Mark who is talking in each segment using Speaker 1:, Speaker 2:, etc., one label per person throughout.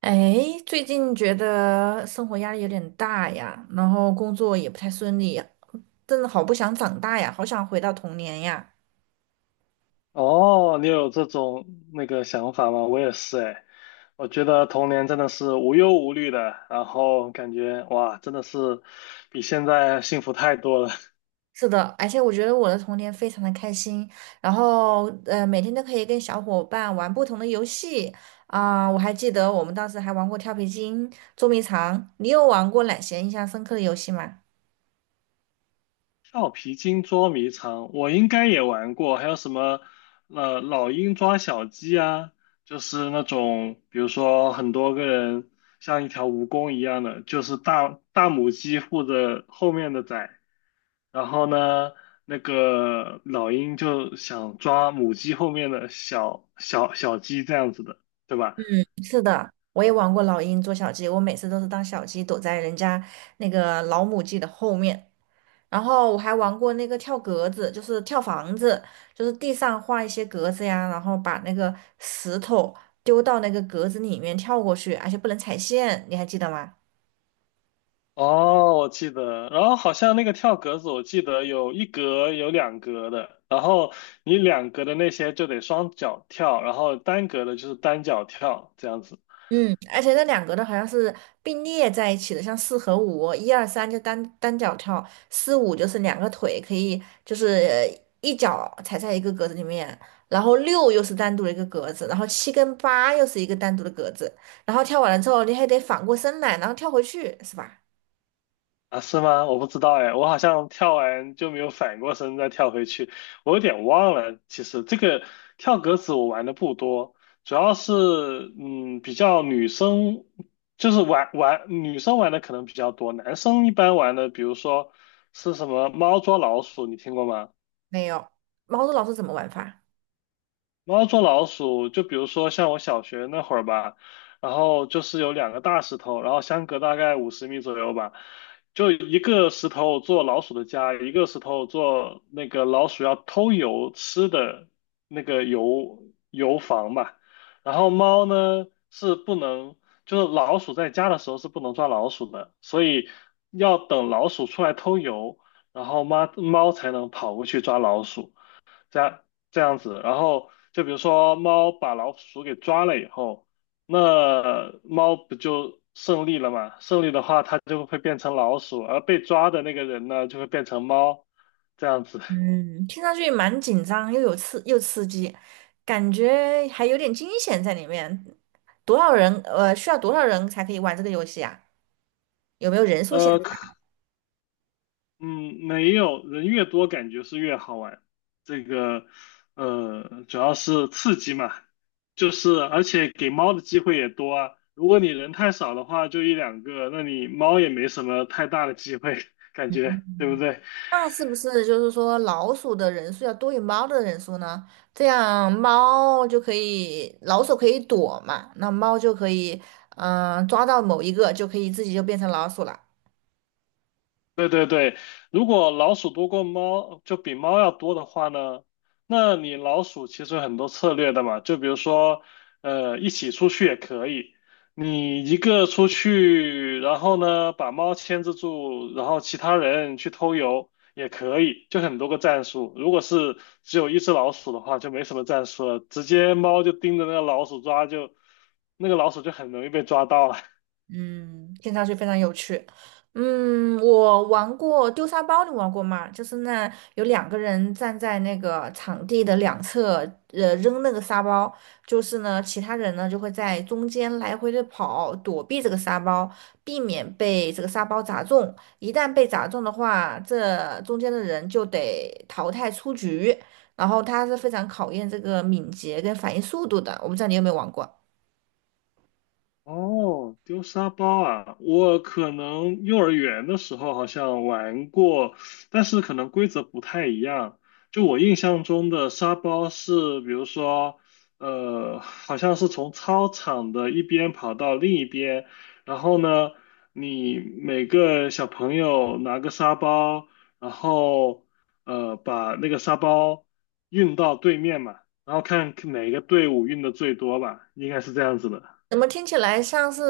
Speaker 1: 哎，最近觉得生活压力有点大呀，然后工作也不太顺利呀，真的好不想长大呀，好想回到童年呀。
Speaker 2: 哦，你有这种想法吗？我也是哎，我觉得童年真的是无忧无虑的，然后感觉哇，真的是比现在幸福太多了。
Speaker 1: 是的，而且我觉得我的童年非常的开心，然后每天都可以跟小伙伴玩不同的游戏啊，我还记得我们当时还玩过跳皮筋、捉迷藏。你有玩过哪些印象深刻的游戏吗？
Speaker 2: 跳皮筋捉迷藏，我应该也玩过，还有什么老鹰抓小鸡啊，就是那种比如说很多个人像一条蜈蚣一样的，就是大大母鸡护着后面的崽，然后呢那个老鹰就想抓母鸡后面的小鸡这样子的，对吧？
Speaker 1: 是的，我也玩过老鹰捉小鸡，我每次都是当小鸡躲在人家那个老母鸡的后面。然后我还玩过那个跳格子，就是跳房子，就是地上画一些格子呀，然后把那个石头丢到那个格子里面跳过去，而且不能踩线，你还记得吗？
Speaker 2: 哦，我记得，然后好像那个跳格子，我记得有一格有两格的，然后你两格的那些就得双脚跳，然后单格的就是单脚跳，这样子。
Speaker 1: 嗯，而且那两格的好像是并列在一起的，像四和五，一二三就单脚跳，四五就是两个腿可以就是一脚踩在一个格子里面，然后六又是单独的一个格子，然后七跟八又是一个单独的格子，然后跳完了之后你还得反过身来，然后跳回去，是吧？
Speaker 2: 啊？是吗？我不知道哎，我好像跳完就没有反过身再跳回去，我有点忘了。其实这个跳格子我玩的不多，主要是比较女生，就是玩女生玩的可能比较多，男生一般玩的比如说是什么猫捉老鼠，你听过吗？
Speaker 1: 没有，猫豆老鼠怎么玩法？
Speaker 2: 猫捉老鼠，就比如说像我小学那会儿吧，然后就是有两个大石头，然后相隔大概五十米左右吧，就一个石头做老鼠的家，一个石头做那个老鼠要偷油吃的那个油房吧。然后猫呢是不能，就是老鼠在家的时候是不能抓老鼠的，所以要等老鼠出来偷油，然后猫猫才能跑过去抓老鼠。这样这样子，然后就比如说猫把老鼠给抓了以后，那猫不就胜利了嘛？胜利的话，它就会变成老鼠，而被抓的那个人呢，就会变成猫，这样子。
Speaker 1: 嗯，听上去蛮紧张，又有刺又刺激，感觉还有点惊险在里面。多少人？需要多少人才可以玩这个游戏啊？有没有人数限
Speaker 2: 呃，
Speaker 1: 制？
Speaker 2: 可嗯，没有，人越多感觉是越好玩。这个，主要是刺激嘛，就是而且给猫的机会也多啊。如果你人太少的话，就一两个，那你猫也没什么太大的机会，感觉，对不对？
Speaker 1: 那是不是就是说老鼠的人数要多于猫的人数呢？这样猫就可以，老鼠可以躲嘛，那猫就可以，嗯、抓到某一个就可以自己就变成老鼠了。
Speaker 2: 对对对，如果老鼠多过猫，就比猫要多的话呢，那你老鼠其实有很多策略的嘛，就比如说，一起出去也可以，你一个出去，然后呢把猫牵制住，然后其他人去偷油也可以，就很多个战术。如果是只有一只老鼠的话，就没什么战术了，直接猫就盯着那个老鼠抓就，那个老鼠就很容易被抓到了。
Speaker 1: 嗯，听上去非常有趣。嗯，我玩过丢沙包，你玩过吗？就是那有两个人站在那个场地的两侧，扔那个沙包，就是呢，其他人呢就会在中间来回的跑，躲避这个沙包，避免被这个沙包砸中。一旦被砸中的话，这中间的人就得淘汰出局。然后它是非常考验这个敏捷跟反应速度的。我不知道你有没有玩过。
Speaker 2: 哦，丢沙包啊！我可能幼儿园的时候好像玩过，但是可能规则不太一样。就我印象中的沙包是，比如说，好像是从操场的一边跑到另一边，然后呢，你每个小朋友拿个沙包，然后把那个沙包运到对面嘛，然后看哪个队伍运的最多吧，应该是这样子的。
Speaker 1: 怎么听起来像是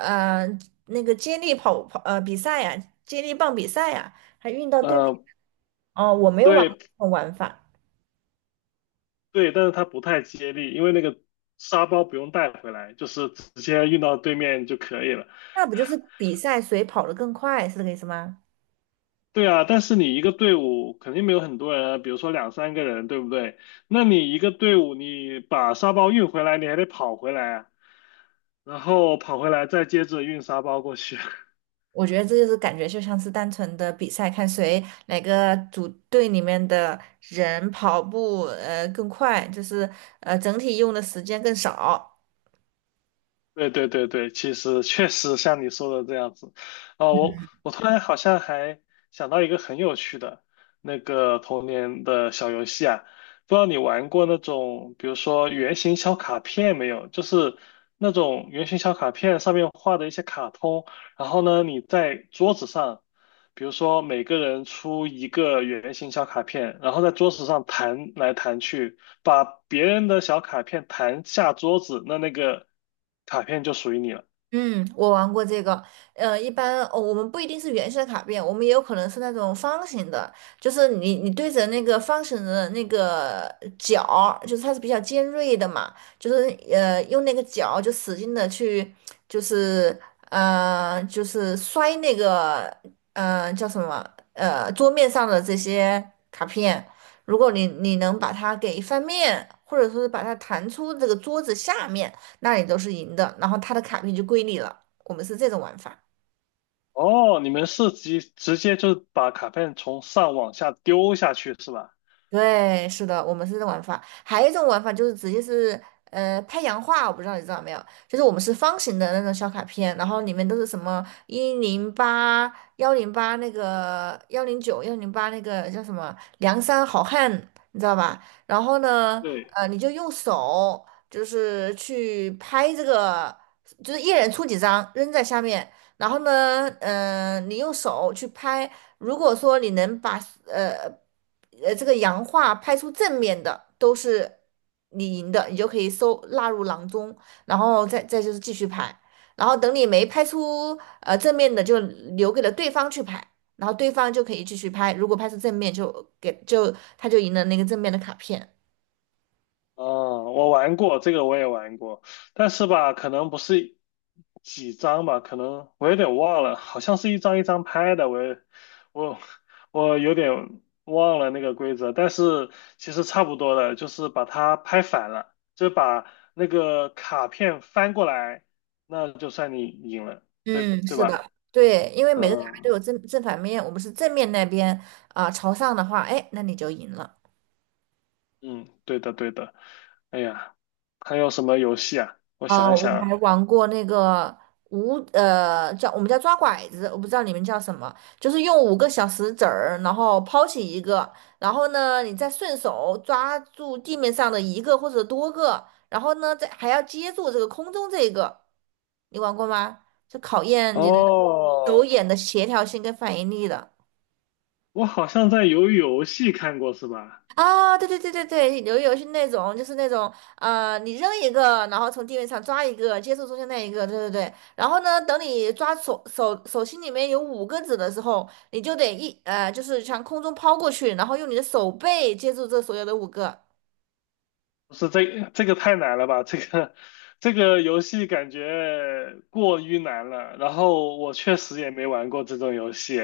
Speaker 1: 呃那个接力跑比赛呀、接力棒比赛呀、还运到对面
Speaker 2: 呃，
Speaker 1: 哦，我没有玩过
Speaker 2: 对
Speaker 1: 这种玩法，
Speaker 2: 对，但是它不太接力，因为那个沙包不用带回来，就是直接运到对面就可以了。
Speaker 1: 那不就是比赛谁跑得更快，是这个意思吗？
Speaker 2: 对啊，但是你一个队伍肯定没有很多人啊，比如说两三个人，对不对？那你一个队伍，你把沙包运回来，你还得跑回来啊，然后跑回来再接着运沙包过去。
Speaker 1: 我觉得这就是感觉就像是单纯的比赛，看谁哪个组队里面的人跑步更快，就是整体用的时间更少。
Speaker 2: 对对对对，其实确实像你说的这样子，啊、我突然好像还想到一个很有趣的那个童年的小游戏啊，不知道你玩过那种，比如说圆形小卡片没有？就是那种圆形小卡片上面画的一些卡通，然后呢，你在桌子上。比如说每个人出一个圆形小卡片，然后在桌子上弹来弹去，把别人的小卡片弹下桌子，那那个卡片就属于你了。
Speaker 1: 嗯，我玩过这个，一般哦，我们不一定是圆形的卡片，我们也有可能是那种方形的，就是你对着那个方形的那个角儿就是它是比较尖锐的嘛，就是用那个角就使劲的去，就是就是摔那个叫什么桌面上的这些卡片，如果你能把它给翻面，或者说是把它弹出这个桌子下面。那你都是赢的，然后他的卡片就归你了。我们是这种玩法。
Speaker 2: 哦，你们是直接就是把卡片从上往下丢下去是吧？
Speaker 1: 对，是的，我们是这种玩法。还有一种玩法就是直接是拍洋画，我不知道你知道没有？就是我们是方形的那种小卡片，然后里面都是什么108、幺零八那个109、幺零八那个叫什么梁山好汉，你知道吧？然后呢，
Speaker 2: 对，
Speaker 1: 你就用手就是去拍这个，就是一人出几张扔在下面。然后呢，你用手去拍，如果说你能把呃这个洋画拍出正面的，都是你赢的，你就可以收纳入囊中，然后再就是继续拍，然后等你没拍出正面的，就留给了对方去拍，然后对方就可以继续拍，如果拍出正面就给就他就赢了那个正面的卡片。
Speaker 2: 哦，我玩过这个，我也玩过，但是吧，可能不是几张吧，可能我有点忘了，好像是一张一张拍的，我也我我有点忘了那个规则，但是其实差不多的，就是把它拍反了，就把那个卡片翻过来，那就算你赢了，对
Speaker 1: 嗯，
Speaker 2: 对
Speaker 1: 是
Speaker 2: 吧？
Speaker 1: 的，对，因为每个卡片
Speaker 2: 嗯
Speaker 1: 都有正反面，我们是正面那边啊、朝上的话，哎，那你就赢了。
Speaker 2: 嗯，对的对的。哎呀，还有什么游戏啊？我
Speaker 1: 啊、
Speaker 2: 想一
Speaker 1: 我
Speaker 2: 想啊，
Speaker 1: 还玩过那个我们叫抓拐子，我不知道你们叫什么，就是用五个小石子儿，然后抛起一个，然后呢你再顺手抓住地面上的一个或者多个，然后呢再还要接住这个空中这个，你玩过吗？就考验你的手
Speaker 2: 哦。
Speaker 1: 眼的协调性跟反应力的。
Speaker 2: 我好像在鱿鱼游戏看过，是吧？
Speaker 1: 啊，对对对对对，是那种，就是那种，你扔一个，然后从地面上抓一个，接住中间那一个，对对对。然后呢，等你抓手心里面有五个子的时候，你就得就是向空中抛过去，然后用你的手背接住这所有的五个。
Speaker 2: 不是这个太难了吧？这个游戏感觉过于难了。然后我确实也没玩过这种游戏。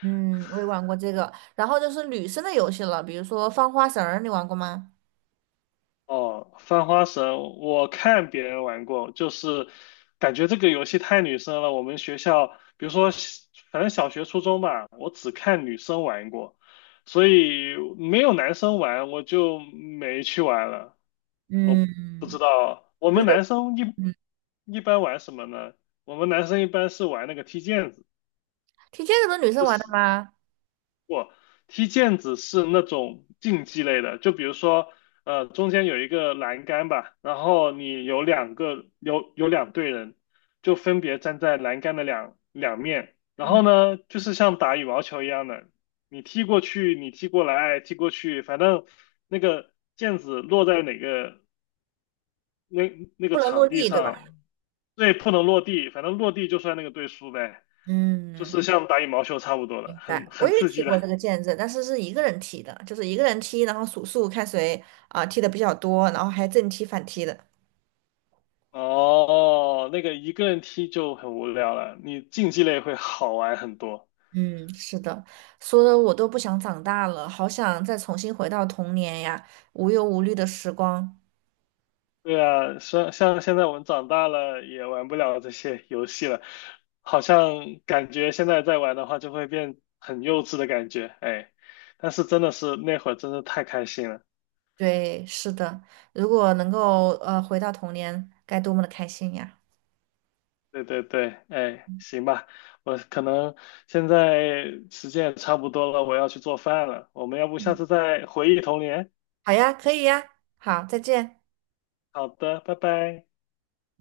Speaker 1: 嗯，我也玩过这个。然后就是女生的游戏了，比如说放花绳儿，你玩过吗？
Speaker 2: 哦，翻花绳，我看别人玩过，就是感觉这个游戏太女生了。我们学校，比如说反正小学、初中吧，我只看女生玩过，所以没有男生玩，我就没去玩了。我不知
Speaker 1: 嗯
Speaker 2: 道，我们男生
Speaker 1: 嗯，
Speaker 2: 一般玩什么呢？我们男生一般是玩那个踢毽子，
Speaker 1: 踢毽子不是女生
Speaker 2: 就
Speaker 1: 玩的
Speaker 2: 是
Speaker 1: 吗？
Speaker 2: 我踢毽子是那种竞技类的，就比如说，中间有一个栏杆吧，然后你有两个有两队人，就分别站在栏杆的两两面，然
Speaker 1: 嗯，
Speaker 2: 后呢，就是像打羽毛球一样的，你踢过去，你踢过来，踢过去，反正那个毽子落在哪个那那个
Speaker 1: 不能落
Speaker 2: 场地
Speaker 1: 地，对吧？
Speaker 2: 上，对，不能落地，反正落地就算那个队输呗，就
Speaker 1: 嗯，
Speaker 2: 是像打羽毛球差不多的，
Speaker 1: 对，我
Speaker 2: 很
Speaker 1: 也
Speaker 2: 刺
Speaker 1: 踢
Speaker 2: 激的。
Speaker 1: 过这个毽子，但是是一个人踢的，就是一个人踢，然后数数看谁啊、踢的比较多，然后还正踢反踢的。
Speaker 2: 哦，那个一个人踢就很无聊了，你竞技类会好玩很多。
Speaker 1: 嗯，是的，说的我都不想长大了，好想再重新回到童年呀，无忧无虑的时光。
Speaker 2: 对啊，像现在我们长大了也玩不了这些游戏了，好像感觉现在再玩的话就会变很幼稚的感觉，哎，但是真的是那会儿真的太开心了。
Speaker 1: 对，是的，如果能够回到童年，该多么的开心呀！
Speaker 2: 对对对，哎，行吧，我可能现在时间也差不多了，我要去做饭了。我们要不下次再回忆童年？
Speaker 1: 好呀，可以呀，好，再见。
Speaker 2: 好的，拜拜。